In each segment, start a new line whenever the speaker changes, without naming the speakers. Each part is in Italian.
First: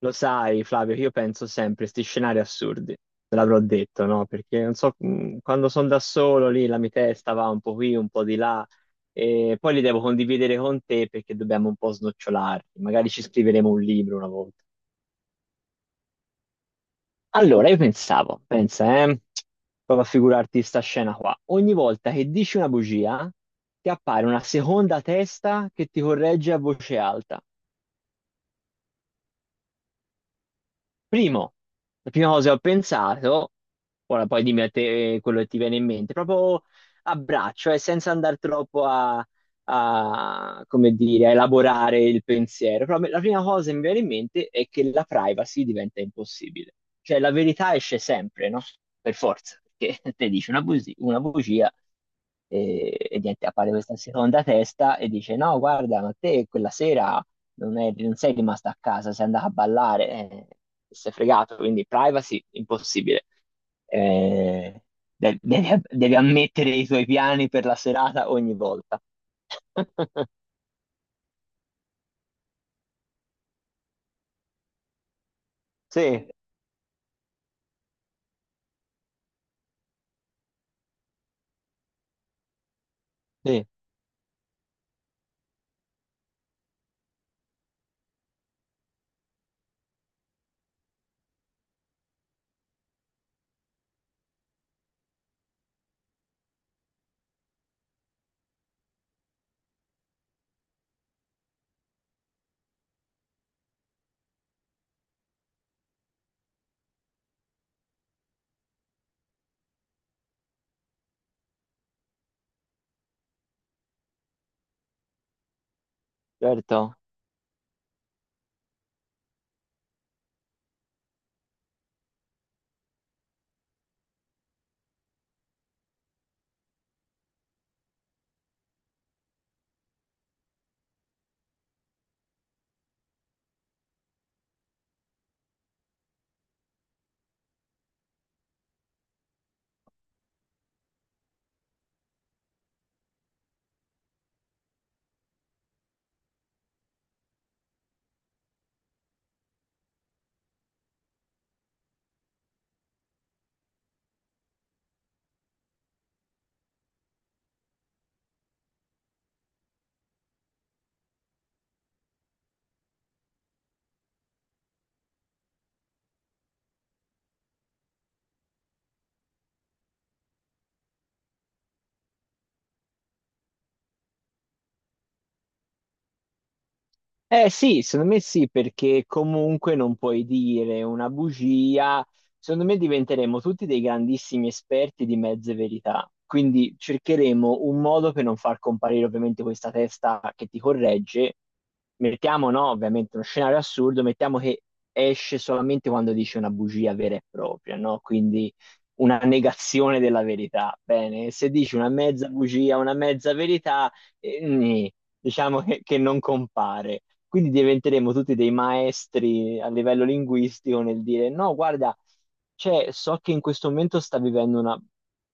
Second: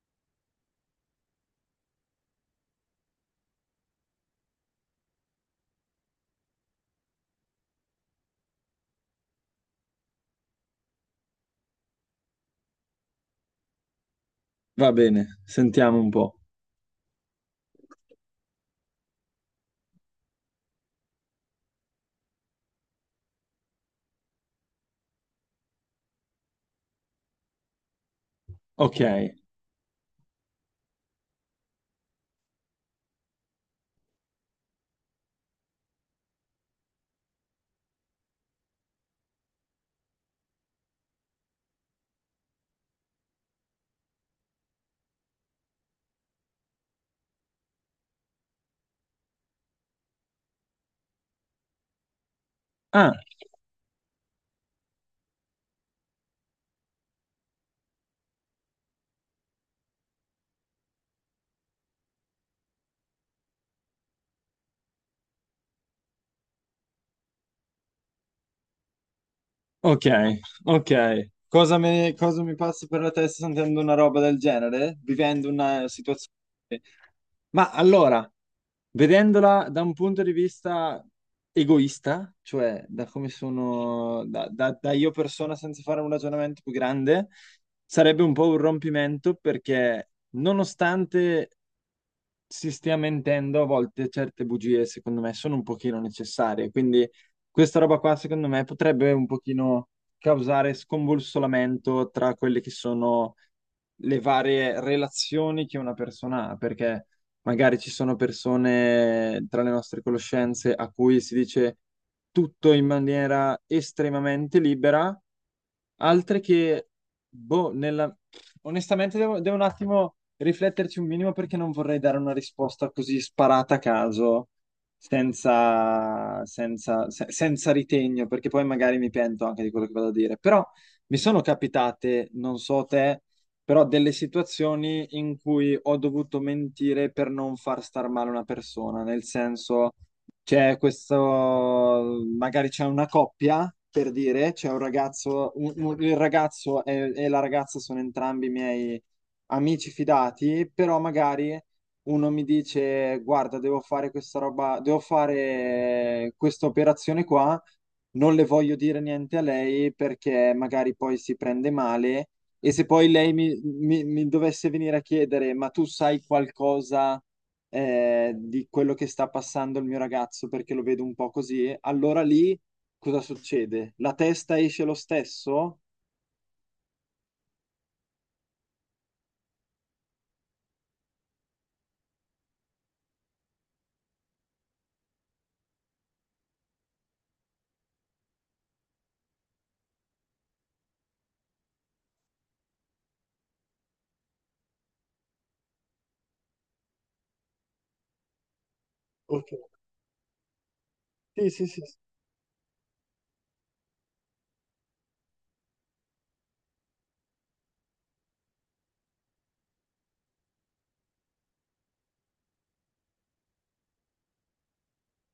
Lo sai, Flavio, che io penso sempre a questi scenari assurdi, te l'avrò detto, no? Perché non so, quando sono da solo lì la mia testa va un po' qui, un po' di là, e poi li devo condividere con te perché dobbiamo un po' snocciolarli, magari ci scriveremo un libro una volta.
Va bene, sentiamo un po'.
Allora, io pensavo, pensa, prova a figurarti sta scena qua. Ogni volta che dici una bugia, ti appare una seconda testa che ti corregge a voce alta.
Ok.
Primo, la prima cosa che ho pensato, ora poi dimmi a te quello che ti viene in mente, proprio a braccio, senza andare troppo come dire, a elaborare il pensiero. Però la prima cosa che mi viene in mente è che la privacy diventa impossibile. Cioè la verità esce sempre, no? Per forza, perché te dici una una bugia, e,
Ah,
e niente, appare questa seconda testa e dice no, guarda, ma te quella sera non sei rimasta a casa, sei andata a ballare, sei fregato, quindi privacy impossibile. Eh, devi, devi ammettere i tuoi piani per la serata ogni volta.
ok, ok. Cosa mi passa per la testa sentendo una roba del genere? Vivendo una
Sì,
situazione... Ma allora, vedendola da un punto di vista egoista, cioè da come
sì,
sono, da io persona senza fare un ragionamento più grande, sarebbe un po' un rompimento perché nonostante si stia mentendo, a volte certe bugie, secondo me, sono un pochino necessarie. Quindi questa roba qua, secondo me, potrebbe un pochino causare scombussolamento tra quelle che sono le varie relazioni che una persona ha, perché magari ci sono persone tra le nostre conoscenze a cui si dice tutto in maniera estremamente libera altre che,
certo.
boh, nella... Onestamente devo un attimo rifletterci un minimo perché non vorrei dare una risposta così sparata a caso, senza ritegno, perché poi magari mi pento anche di quello che vado a dire. Però mi sono capitate, non so te, però delle situazioni in cui ho dovuto mentire per non far star male una persona, nel senso... C'è questo, magari c'è una coppia, per dire, c'è un ragazzo, il ragazzo e la ragazza sono entrambi miei amici fidati, però magari uno mi dice, guarda, devo fare questa roba, devo fare questa operazione qua, non le voglio dire niente a lei perché magari poi si prende male e se poi lei mi dovesse venire a chiedere, ma tu sai qualcosa? Di quello che sta passando il mio ragazzo perché lo vedo un po' così, allora lì cosa succede? La testa esce lo stesso?
Eh sì, secondo me sì, perché comunque non puoi dire una bugia. Secondo me diventeremo tutti dei grandissimi esperti di mezze verità. Quindi cercheremo un modo per non far comparire ovviamente questa testa che ti corregge. Mettiamo, no, ovviamente uno scenario assurdo, mettiamo che esce solamente quando dice una bugia vera e propria, no? Quindi una negazione della verità. Bene, se dici una mezza bugia, una mezza verità, nì diciamo che non compare. Quindi diventeremo tutti dei maestri a livello linguistico nel dire no, guarda, cioè, so che in questo momento sta vivendo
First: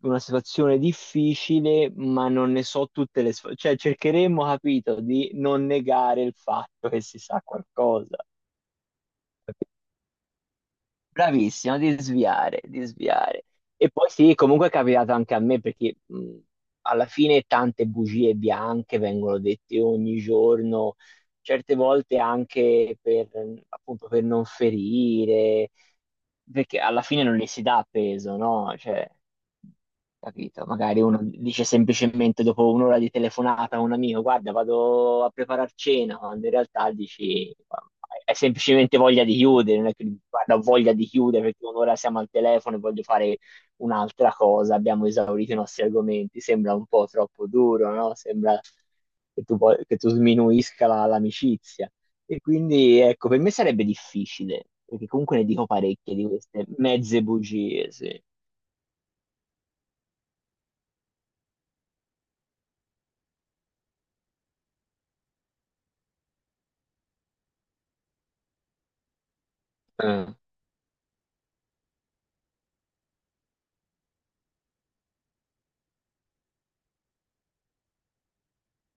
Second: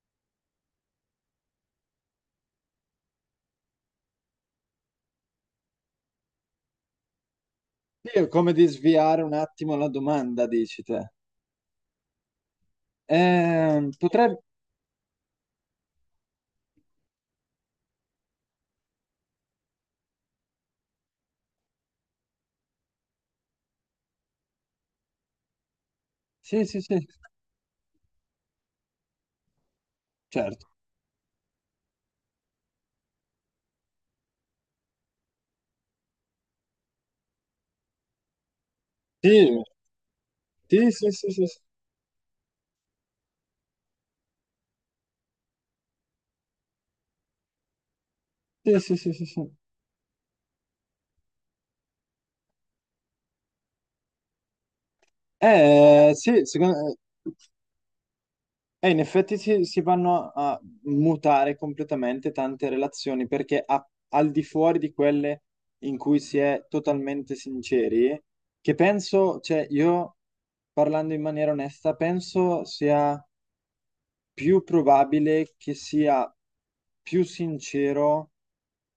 una situazione difficile, ma non ne so tutte le sf- Cioè, cercheremo, capito, di non negare il fatto che si sa qualcosa.
Sì, è come di sviare un attimo la domanda, dici te.
Bravissimo, di sviare, di sviare. E poi sì,
Potrebbe...
comunque è capitato anche a me perché alla fine tante bugie bianche vengono dette ogni giorno certe volte anche per, appunto, per non ferire,
Sì,
perché
sì, sì,
alla fine non le si dà peso, no? Cioè, capito?
certo.
Magari uno dice semplicemente dopo un'ora di telefonata a un amico, guarda, vado a preparare cena, quando in realtà dici, "Ma hai semplicemente voglia di
Sì,
chiudere, non è che dici, guarda, ho
sì,
voglia di
sì, sì, sì,
chiudere perché un'ora siamo al telefono e voglio fare un'altra cosa, abbiamo esaurito i nostri argomenti, sembra un po' troppo duro, no? Sembra
sì, sì, sì, sì, sì.
che che tu sminuisca l'amicizia. E quindi, ecco, per me sarebbe difficile, perché comunque ne dico parecchie di
Sì,
queste
secondo
mezze
me...
bugie, sì.
E in effetti si vanno a mutare completamente tante relazioni perché al di fuori di quelle in cui si è totalmente sinceri, che penso, cioè io
Eh,
parlando in maniera onesta, penso sia più probabile che sia più sincero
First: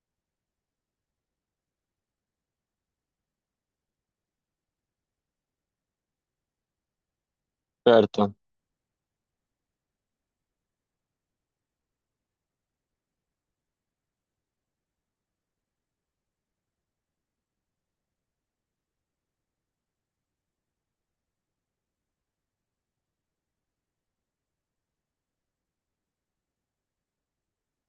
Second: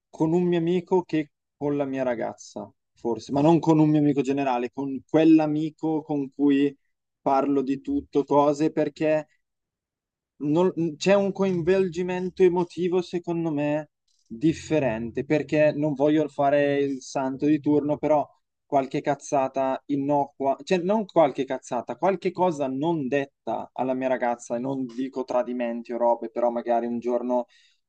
con un mio amico che con la mia ragazza, forse, ma non con un mio amico generale, con quell'amico con cui parlo di tutto,
certo.
cose perché non- c'è un coinvolgimento emotivo, secondo me, differente, perché non voglio fare il santo di turno, però qualche cazzata innocua, cioè non qualche cazzata, qualche cosa non detta alla mia ragazza, e non dico tradimenti o robe, però magari un giorno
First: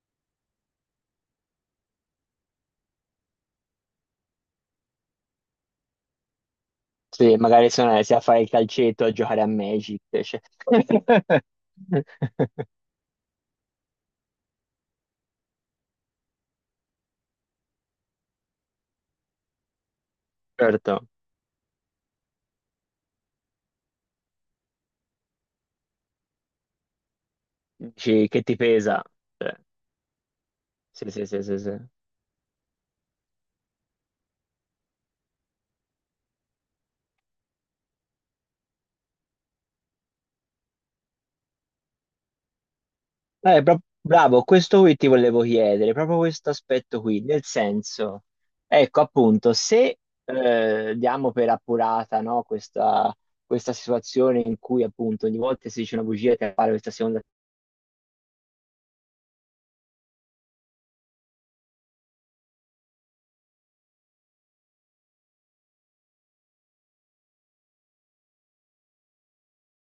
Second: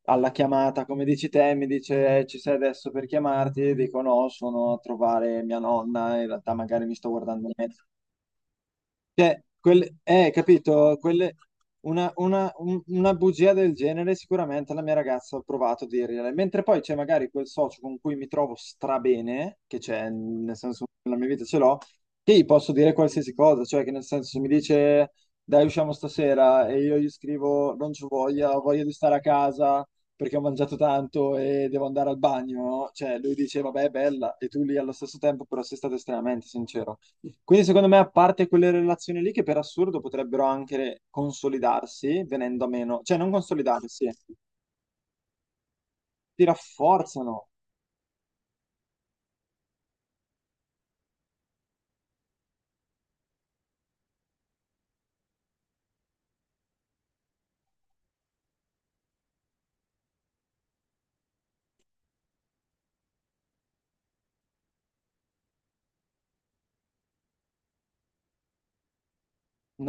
alla chiamata, come dici te, mi dice ci sei adesso per chiamarti", e dico no, sono a trovare mia nonna, in realtà magari mi sto
Sì,
guardando me.
magari sono sia a fare il calcetto a
Cioè,
giocare a
quel-
Magic, cioè.
capito? Quelle- una, una- un- una bugia del genere sicuramente la mia ragazza ha provato a dirgliela, mentre poi c'è magari quel socio con cui mi trovo strabene, che c'è, nel senso
Certo.
nella mia vita ce l'ho, che gli posso dire qualsiasi cosa, cioè che nel senso se mi dice dai usciamo stasera e io gli scrivo non ci
Dici, che
voglia,
ti
ho voglia di
pesa.
stare a
Cioè,
casa perché ho mangiato
sì, sì,
tanto
sì, sì,
e
sì.
devo andare al bagno, cioè lui dice vabbè è bella e tu lì allo stesso tempo però sei stato estremamente sincero. Quindi secondo me a parte quelle relazioni lì che per assurdo potrebbero anche consolidarsi venendo a meno, cioè non consolidarsi,
Bravo, questo qui ti volevo chiedere, proprio
si
questo aspetto qui, nel
rafforzano.
senso, ecco appunto, se diamo per appurata no, questa situazione in cui appunto ogni volta si dice una bugia e appare questa seconda.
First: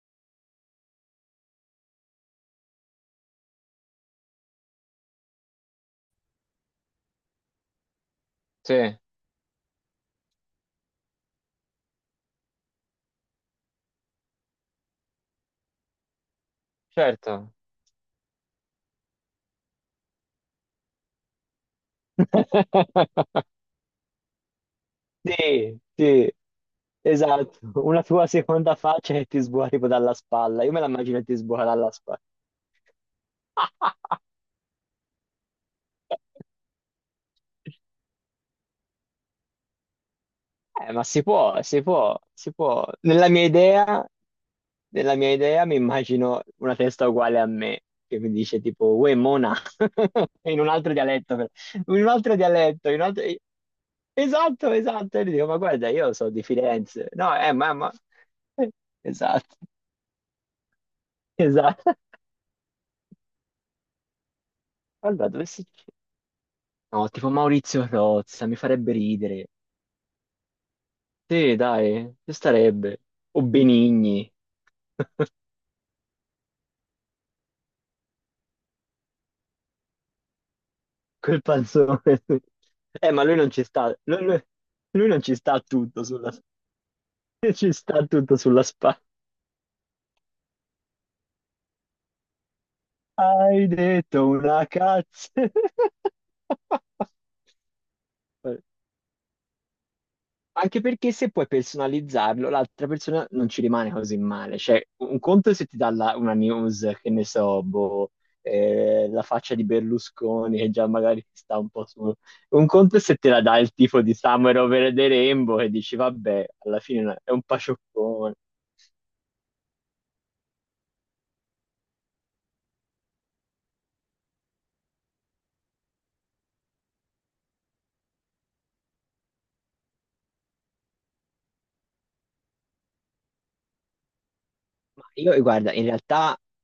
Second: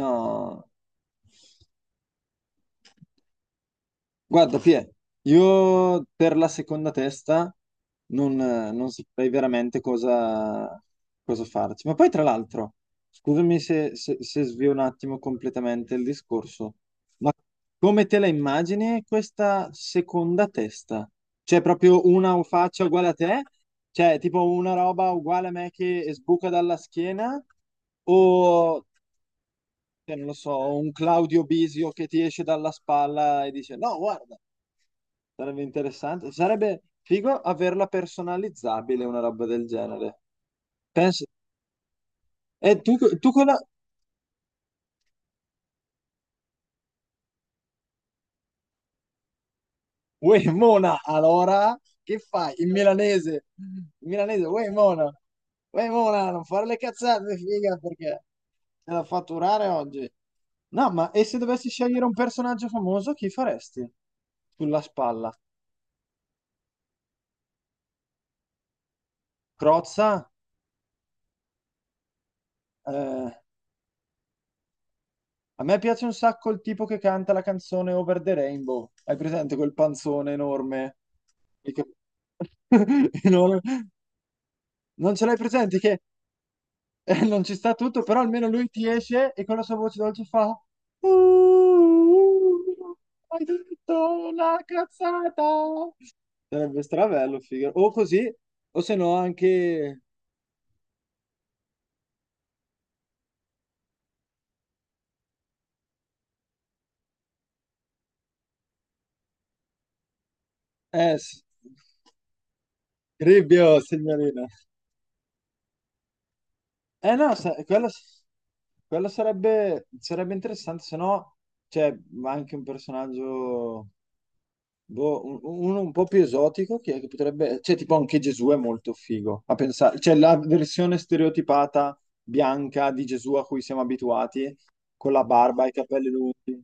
No. Guarda, Pie, io per la seconda testa non,
Sì,
non saprei veramente cosa, cosa farci. Ma poi, tra l'altro, scusami se svio un attimo completamente il discorso, ma
certo.
come te la immagini questa seconda testa? C'è proprio una faccia uguale a te? Cioè, tipo una roba uguale a me
Sì,
che
sì,
sbuca dalla schiena?
esatto, una tua seconda
O,
faccia che ti sbuca tipo dalla
cioè, non lo
spalla, io
so,
me la
un
immagino che ti
Claudio
sbuca
Bisio
dalla
che ti
spalla.
esce dalla spalla e dice: No, guarda. Sarebbe interessante. Sarebbe figo averla personalizzabile, una roba del genere.
Ma si
Penso...
può, si può, si
E
può.
tu, tu con la...
Nella mia idea mi immagino una testa uguale a me, che mi dice tipo, uè, mona,
Uè,
in un altro
Mona,
dialetto, però.
allora,
In un
che
altro
fai? In
dialetto, in un altro.
milanese. In milanese, uè,
Esatto,
Mona.
esatto. E gli dico, ma
Uè,
guarda, io sono
Mona,
di
non fare le
Firenze. No,
cazzate, figa,
mamma.
perché te la
Esatto,
fatturare oggi. No, ma e se dovessi
esatto.
scegliere un personaggio famoso, chi faresti? Sulla
Guarda,
spalla.
dove si. No, tipo Maurizio Rozza, mi farebbe ridere.
Crozza?
Sì, dai, ci starebbe.
Eh,
O Benigni,
A me piace un sacco il tipo che canta la canzone Over the Rainbow. Hai presente quel panzone enorme?
quel
Il
panzone.
che-
Ma lui non
enorme.
ci sta, lui
Non
non
ce
ci
l'hai
sta a
presente che
tutto sulla.
non ci
Ci
sta tutto,
sta
però
tutto
almeno
sulla
lui ti
spalla.
esce e con la sua voce dolce fa "Uh, uh, hai
Hai
detto
detto
una
una cazzo.
cazzata". Sarebbe strabello, figo. O così, o se no anche...
Anche perché se puoi personalizzarlo, l'altra persona non ci rimane così male. Cioè, un conto è se ti dà una news, che ne so, boh, la faccia di Berlusconi, che già magari
S-
sta un po' su. Un conto è se te la dà il
Cribbio,
tipo di
signorina.
Summer Over the Rainbow e dici, vabbè, alla
Eh
fine è
no,
un
sa- quello,
pacioccone.
quello sarebbe, sarebbe interessante, se no c'è anche un personaggio, boh, un- uno un po' più esotico, che potrebbe, cioè tipo anche Gesù è molto figo, a pensare, cioè la versione stereotipata bianca di Gesù a cui siamo abituati,
Ma
con la
io,
barba e i
guarda, in
capelli
realtà
lunghi.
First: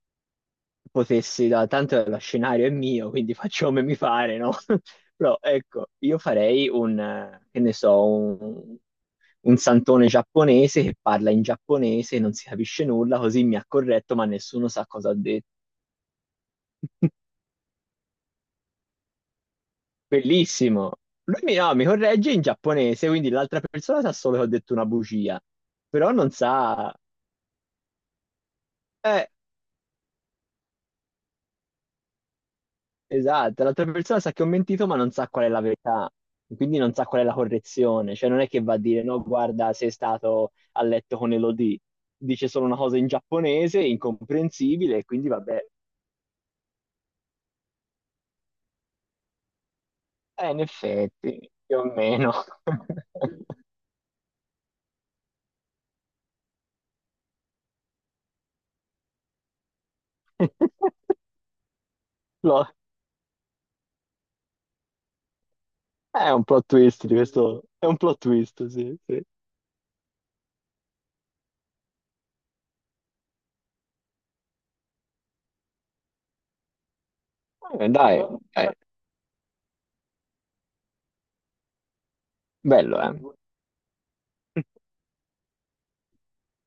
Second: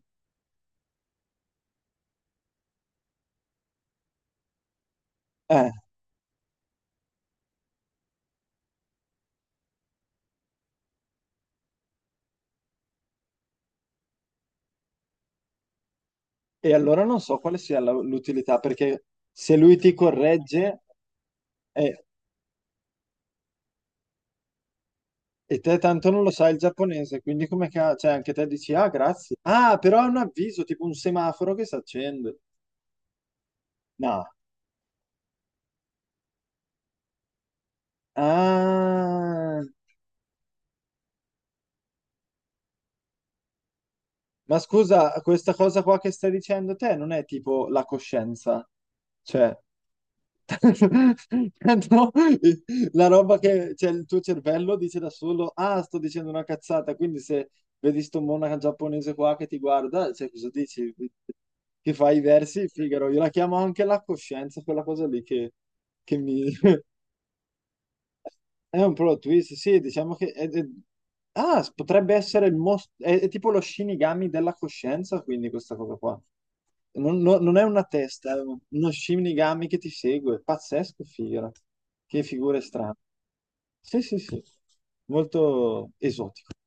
potessi, da, tanto lo scenario è mio, quindi faccio come mi pare, no? Però
Eh,
ecco, io farei un, che ne so, un santone giapponese che parla in giapponese e non si capisce nulla, così mi ha corretto, ma nessuno sa cosa ha detto.
e allora non so quale sia la- l'utilità, perché se lui ti corregge...
Bellissimo. Lui mi, no, mi
eh,
corregge in giapponese, quindi l'altra persona sa solo che ho detto una bugia,
E te tanto
però
non lo
non
sai il
sa.
giapponese, quindi come che... Cioè, anche te dici, ah,
Eh,
grazie. Ah, però è un avviso, tipo un semaforo che si accende.
esatto, l'altra persona
No.
sa che ho mentito, ma non sa qual è la verità, quindi non sa qual è la correzione, cioè non è che va a dire no,
Ah.
guarda, sei stato a letto con Elodie, dice solo una cosa in giapponese,
Ma
incomprensibile, e
scusa,
quindi
questa
vabbè,
cosa qua che stai dicendo te non è tipo la coscienza. Cioè...
in effetti, più o
No,
meno.
la roba che cioè, il tuo cervello dice da solo, ah, sto dicendo una cazzata, quindi se vedi sto monaco giapponese qua che ti guarda, cioè, cosa dici? Che fai i
Lo-
versi, Figaro, io la chiamo anche la coscienza, quella cosa lì che
È
mi,
un plot twist di questo, è un plot twist,
è un
sì,
plot
sì.
twist, sì, diciamo che... è- Ah, s- potrebbe essere il most... è tipo lo Shinigami della coscienza, quindi questa cosa qua. Non è una
Dai,
testa, è
eh,
uno Shinigami che ti segue. Pazzesco, figura. Che figure strane.
bello, eh.
Sì, sì, sì. Molto esotico.